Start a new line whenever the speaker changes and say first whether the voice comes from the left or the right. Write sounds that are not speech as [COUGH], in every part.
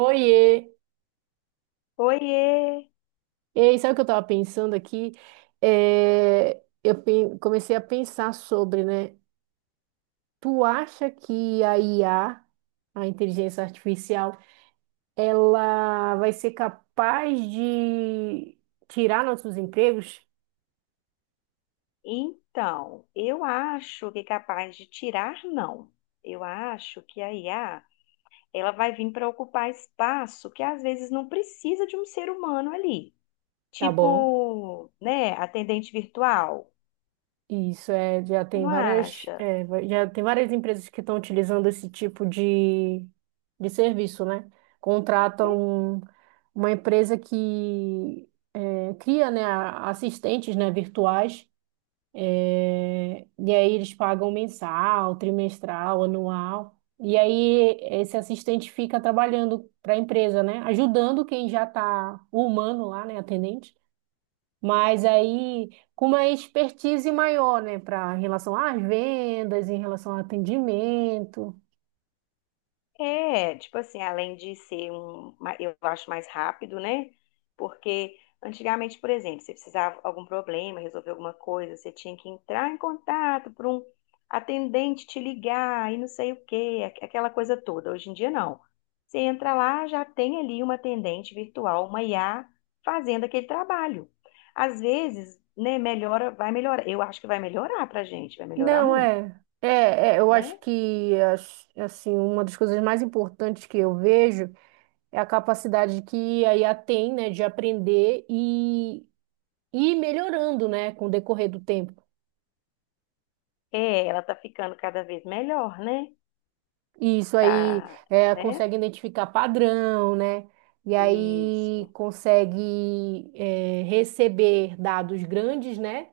right: Oiê!
left: Oiê!
right: Ei, sabe o que eu tava pensando aqui? É, comecei a pensar sobre, né? Tu acha que a IA, a inteligência artificial, ela vai ser capaz de tirar nossos empregos?
left: Então, eu acho que é capaz de tirar, não. Eu acho que a IA, ela vai vir para ocupar espaço que às vezes não precisa de um ser humano ali.
right: Tá bom.
left: Tipo, né, atendente virtual.
right: Isso é, já tem
left: Não
right: várias,
left: acha?
right: é, já tem várias empresas que estão utilizando esse tipo de serviço, né? Contratam uma empresa que cria, né, assistentes, né, virtuais, é, e aí eles pagam mensal, trimestral, anual, e aí esse assistente fica trabalhando para a empresa, né, ajudando quem já está humano lá, né, atendente, mas aí com uma expertise maior, né, para em relação às vendas, em relação ao atendimento.
left: É, tipo assim, além de ser um, eu acho mais rápido, né? Porque antigamente, por exemplo, você precisava de algum problema, resolver alguma coisa, você tinha que entrar em contato para um atendente te ligar e não sei o quê, aquela coisa toda. Hoje em dia não. Você entra lá, já tem ali uma atendente virtual, uma IA, fazendo aquele trabalho. Às vezes, né, melhora, vai melhorar. Eu acho que vai melhorar pra gente, vai melhorar
right: Não,
left: muito,
right: é. É, é, eu acho
left: né?
right: que assim, uma das coisas mais importantes que eu vejo é a capacidade que a IA tem, né, de aprender e ir melhorando, né, com o decorrer do tempo.
left: É, ela tá ficando cada vez melhor, né?
right: E isso aí
left: Tá,
right: é,
left: né?
right: consegue identificar padrão, né? E aí
left: Isso.
right: consegue é, receber dados grandes, né?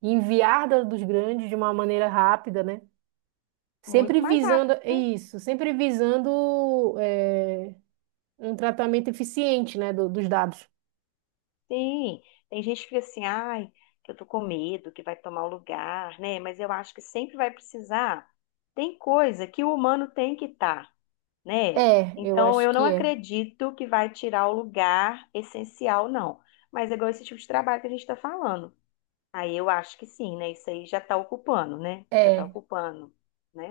right: Enviar dados grandes de uma maneira rápida, né? Sempre
left: Muito mais rápido,
right: visando é
left: né?
right: isso, sempre visando é, um tratamento eficiente, né, dos dados.
left: Sim. Tem gente que fica assim, ai, que eu tô com medo, que vai tomar o lugar, né? Mas eu acho que sempre vai precisar. Tem coisa que o humano tem que estar, né?
right: É, eu
left: Então,
right: acho
left: eu não
right: que é.
left: acredito que vai tirar o lugar essencial, não. Mas é igual esse tipo de trabalho que a gente está falando. Aí eu acho que sim, né? Isso aí já está ocupando, né? Já está
right: É.
left: ocupando,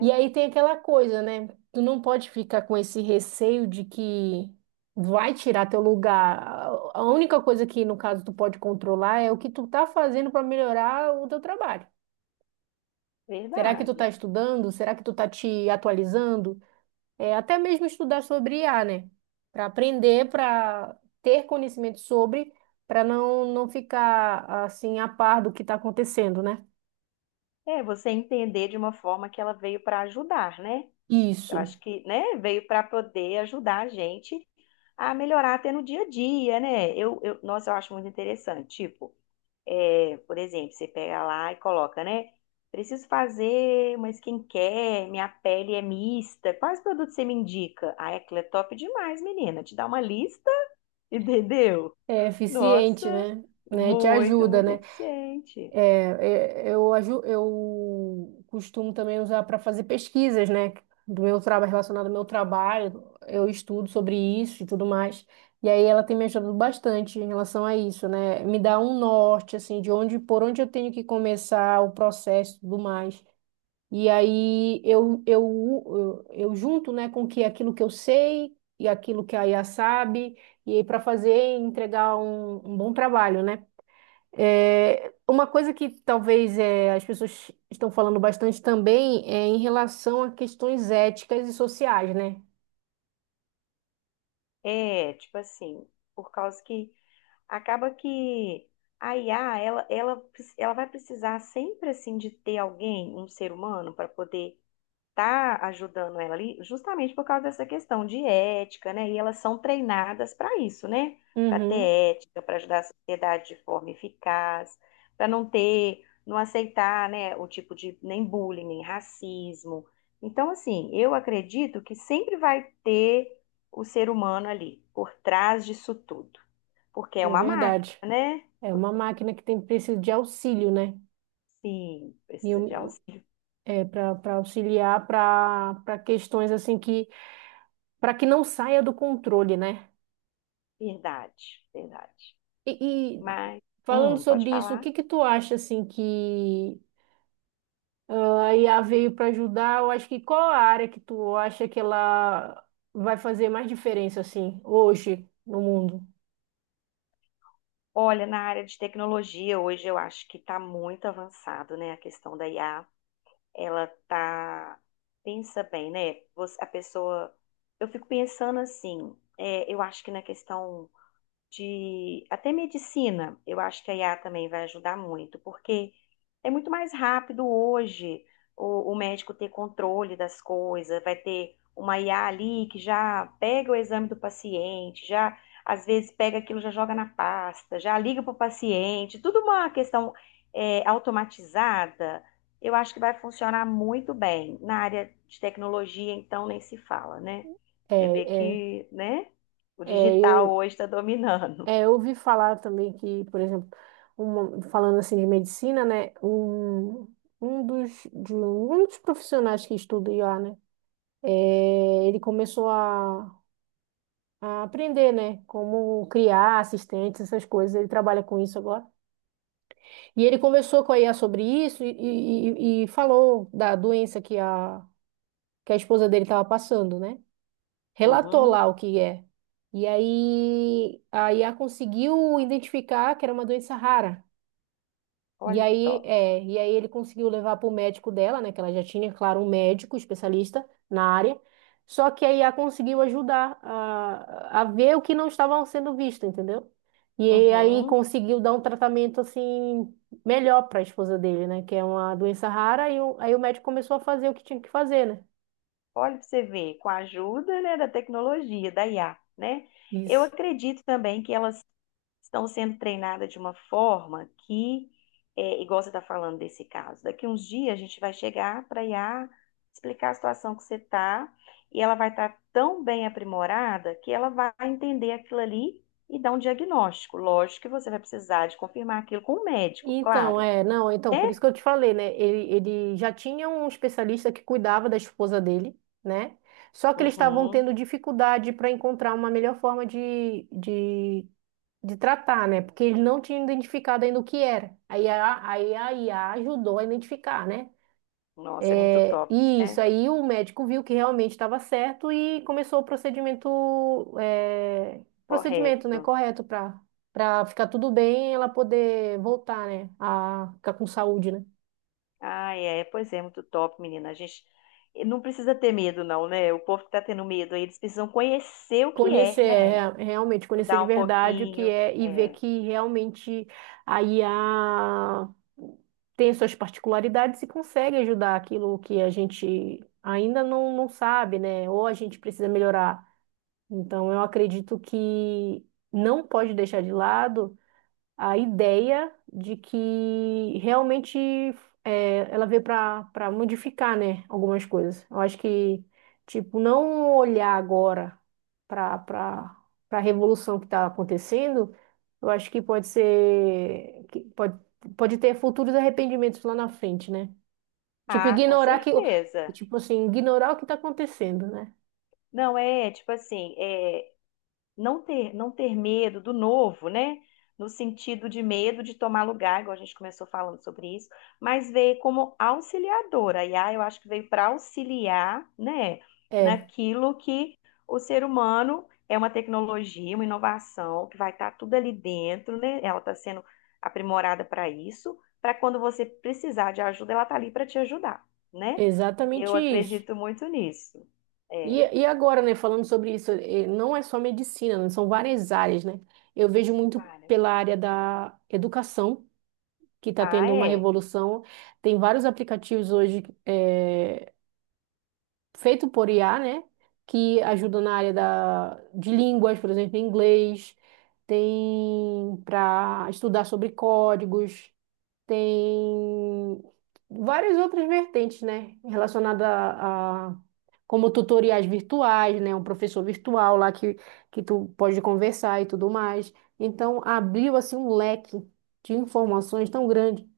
right: E aí tem aquela coisa, né? Tu não pode ficar com esse receio de que vai tirar teu lugar. A única coisa que, no caso, tu pode controlar é o que tu tá fazendo para melhorar o teu trabalho. Será que tu
left: Verdade.
right: tá estudando? Será que tu tá te atualizando? É, até mesmo estudar sobre IA, né? Para aprender, para ter conhecimento sobre, para não, não ficar assim a par do que tá acontecendo, né?
left: É, você entender de uma forma que ela veio para ajudar, né? Eu
right: Isso.
left: acho que, né, veio para poder ajudar a gente a melhorar até no dia a dia, né? Nossa, eu acho muito interessante. Tipo, por exemplo, você pega lá e coloca, né? Preciso fazer uma skincare, minha pele é mista. Quais produtos você me indica? Ah, é top demais, menina. Te dá uma lista, [LAUGHS] entendeu?
right: É eficiente,
left: Nossa,
right: né? Né? Te
left: muito,
right: ajuda,
left: muito
right: né?
left: eficiente.
right: É, eu costumo também usar para fazer pesquisas, né? Do meu trabalho, relacionado ao meu trabalho, eu estudo sobre isso e tudo mais. E aí ela tem me ajudado bastante em relação a isso, né? Me dá um norte, assim, de onde, por onde eu tenho que começar o processo e tudo mais. E aí eu junto, né, com que aquilo que eu sei e aquilo que a IA sabe, e aí para fazer e entregar um bom trabalho, né? É, uma coisa que talvez é, as pessoas estão falando bastante também é em relação a questões éticas e sociais, né?
left: É, tipo assim, por causa que acaba que a IA, ela vai precisar sempre, assim, de ter alguém, um ser humano, para poder estar ajudando ela ali, justamente por causa dessa questão de ética, né? E elas são treinadas para isso, né? Para ter
right: Uhum,
left: ética, para ajudar a sociedade de forma eficaz, para não ter, não aceitar, né, o tipo de nem bullying, nem racismo. Então, assim, eu acredito que sempre vai ter o ser humano ali, por trás disso tudo. Porque é
right: é
left: uma máquina,
right: verdade.
left: né?
right: É uma máquina que tem precisa de auxílio, né?
left: Sim,
right: E
left: precisa de auxílio.
right: é, para auxiliar para questões assim que para que não saia do controle, né?
left: Verdade, verdade.
right: E,
left: Mas,
right: falando
left: pode
right: sobre isso, o
left: falar?
right: que que tu acha assim que a IA veio para ajudar. Eu acho que qual a área que tu acha que ela vai fazer mais diferença assim hoje no mundo?
left: Olha, na área de tecnologia, hoje eu acho que está muito avançado, né? A questão da IA, ela tá. Pensa bem, né? Você- a pessoa. Eu fico pensando assim, é, eu acho que na questão de até medicina, eu acho que a IA também vai ajudar muito, porque é muito mais rápido hoje o médico ter controle das coisas, vai ter uma IA ali que já pega o exame do paciente, já às vezes pega aquilo, já joga na pasta, já liga para o paciente, tudo uma questão automatizada. Eu acho que vai funcionar muito bem. Na área de tecnologia, então, nem se fala, né?
right: É,
left: Você vê
right: é,
left: que, né? O
right: é,
left: digital
right: eu,
left: hoje está dominando.
right: eu ouvi falar também que, por exemplo, falando assim de medicina, né? Um dos, de um um dos profissionais que estuda IA, né? É, ele começou a aprender, né? Como criar assistentes, essas coisas. Ele trabalha com isso agora. E ele conversou com a IA sobre isso e falou da doença que a, esposa dele estava passando, né? Relatou
left: Uhum.
right: lá o que é. E aí a IA conseguiu identificar que era uma doença rara. E
left: Olha que
right: aí,
left: top.
right: é, e aí ele conseguiu levar para o médico dela, né? Que ela já tinha, claro, um médico especialista na área. Só que a IA conseguiu ajudar a ver o que não estava sendo visto, entendeu? E aí
left: Uhum.
right: conseguiu dar um tratamento assim melhor para a esposa dele, né? Que é uma doença rara. E aí o médico começou a fazer o que tinha que fazer, né?
left: Olha para você ver, com a ajuda, né, da tecnologia, da IA, né? Eu
right: Isso.
left: acredito também que elas estão sendo treinadas de uma forma que, é, igual você está falando desse caso, daqui uns dias a gente vai chegar para a IA explicar a situação que você está e ela vai estar tão bem aprimorada que ela vai entender aquilo ali e dar um diagnóstico. Lógico que você vai precisar de confirmar aquilo com o médico,
right: Então,
left: claro.
right: é, não, então,
left: Né?
right: por isso que eu te falei, né? Ele já tinha um especialista que cuidava da esposa dele, né? Só que eles estavam
left: Uhum.
right: tendo dificuldade para encontrar uma melhor forma de tratar, né? Porque eles não tinham identificado ainda o que era. Aí a IA ajudou a identificar, né?
left: Nossa, é muito
right: É,
left: top,
right: e isso
left: né?
right: aí o médico viu que realmente estava certo e começou o é, procedimento, né,
left: Correto.
right: correto para ficar tudo bem, e ela poder voltar, né, a ficar com saúde, né?
left: Ah, é, pois é, muito top, menina. A gente não precisa ter medo, não, né? O povo que tá tendo medo aí, eles precisam conhecer o que é,
right: Conhecer,
left: né?
right: é, realmente conhecer
left: Estudar
right: de
left: um
right: verdade o que
left: pouquinho.
right: é e ver
left: É.
right: que realmente a IA tem suas particularidades e consegue ajudar aquilo que a gente ainda não, não sabe, né? Ou a gente precisa melhorar. Então, eu acredito que não pode deixar de lado a ideia de que realmente ela veio para modificar, né, algumas coisas. Eu acho que, tipo, não olhar agora para para para a revolução que está acontecendo, eu acho que pode ser que pode ter futuros arrependimentos lá na frente, né? Tipo,
left: Ah, com
right: ignorar que,
left: certeza.
right: tipo assim, ignorar o que está acontecendo, né?
left: Não, é tipo assim, é, não ter medo do novo, né? No sentido de medo de tomar lugar, igual a gente começou falando sobre isso, mas veio como auxiliadora. A IA, eu acho que veio para auxiliar, né,
right: É,
left: naquilo que o ser humano é uma tecnologia, uma inovação, que vai estar tudo ali dentro, né? Ela está sendo aprimorada para isso, para quando você precisar de ajuda, ela está ali para te ajudar, né? Eu
right: exatamente isso.
left: acredito muito nisso.
right: E,
left: É,
right: e agora, né, falando sobre isso, não é só medicina, né, são várias áreas, né? Eu vejo muito
left: para.
right: pela área da educação, que está
left: Ah,
right: tendo uma
left: é.
right: revolução. Tem vários aplicativos hoje feito por IA, né? Que ajudam na área da, de línguas, por exemplo, inglês. Tem para estudar sobre códigos, tem várias outras vertentes, né? Relacionada como tutoriais virtuais, né? Um professor virtual lá que tu pode conversar e tudo mais. Então, abriu assim um leque de informações tão grande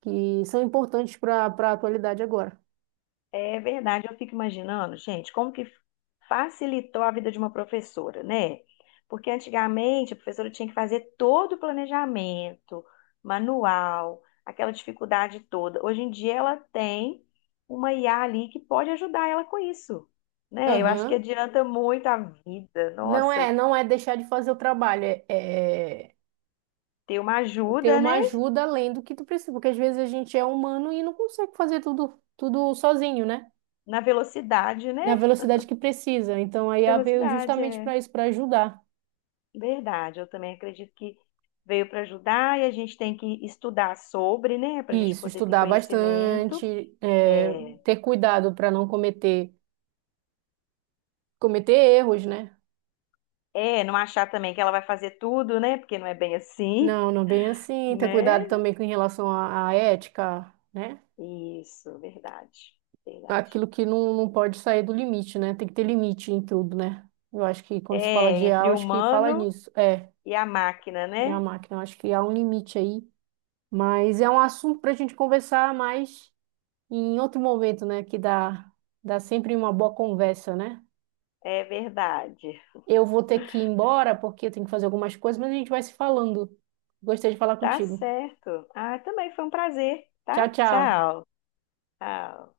right: que são importantes para a atualidade agora.
left: É verdade, eu fico imaginando, gente, como que facilitou a vida de uma professora, né? Porque antigamente a professora tinha que fazer todo o planejamento, manual, aquela dificuldade toda. Hoje em dia ela tem uma IA ali que pode ajudar ela com isso, né? Eu acho que
right: Aham.
left: adianta muito a vida.
right: Não
left: Nossa,
right: é, não é deixar de fazer o trabalho, é,
left: ter uma
right: ter
left: ajuda,
right: uma
left: né?
right: ajuda além do que tu precisa, porque às vezes a gente é humano e não consegue fazer tudo, tudo sozinho, né?
left: Na velocidade, né?
right: Na velocidade que precisa. Então a IA veio
left: Velocidade,
right: justamente
left: é.
right: para isso, para ajudar.
left: Verdade, eu também acredito que veio para ajudar e a gente tem que estudar sobre, né, para a gente
right: Isso,
left: poder ter
right: estudar
left: conhecimento.
right: bastante, é,
left: É,
right: ter cuidado para não cometer erros, né?
left: não achar também que ela vai fazer tudo, né, porque não é bem assim,
right: Não, não bem assim. Ter
left: né?
right: cuidado também com em relação à ética, né?
left: Isso, verdade, verdade.
right: Aquilo que não, não pode sair do limite, né? Tem que ter limite em tudo, né? Eu acho que quando se fala
left: É,
right: de IA,
left: entre
right: eu
left: o
right: acho que fala
left: humano
right: nisso. É,
left: e a máquina,
right: minha
left: né?
right: máquina, eu acho que há um limite aí. Mas é um assunto para a gente conversar mais e em outro momento, né, que dá sempre uma boa conversa, né?
left: É verdade.
right: Eu vou ter que ir embora porque eu tenho que fazer algumas coisas, mas a gente vai se falando. Gostei de falar
left: Tá
right: contigo.
left: certo. Ah, também foi um prazer, tá?
right: Tchau, tchau.
left: Tchau. Tchau.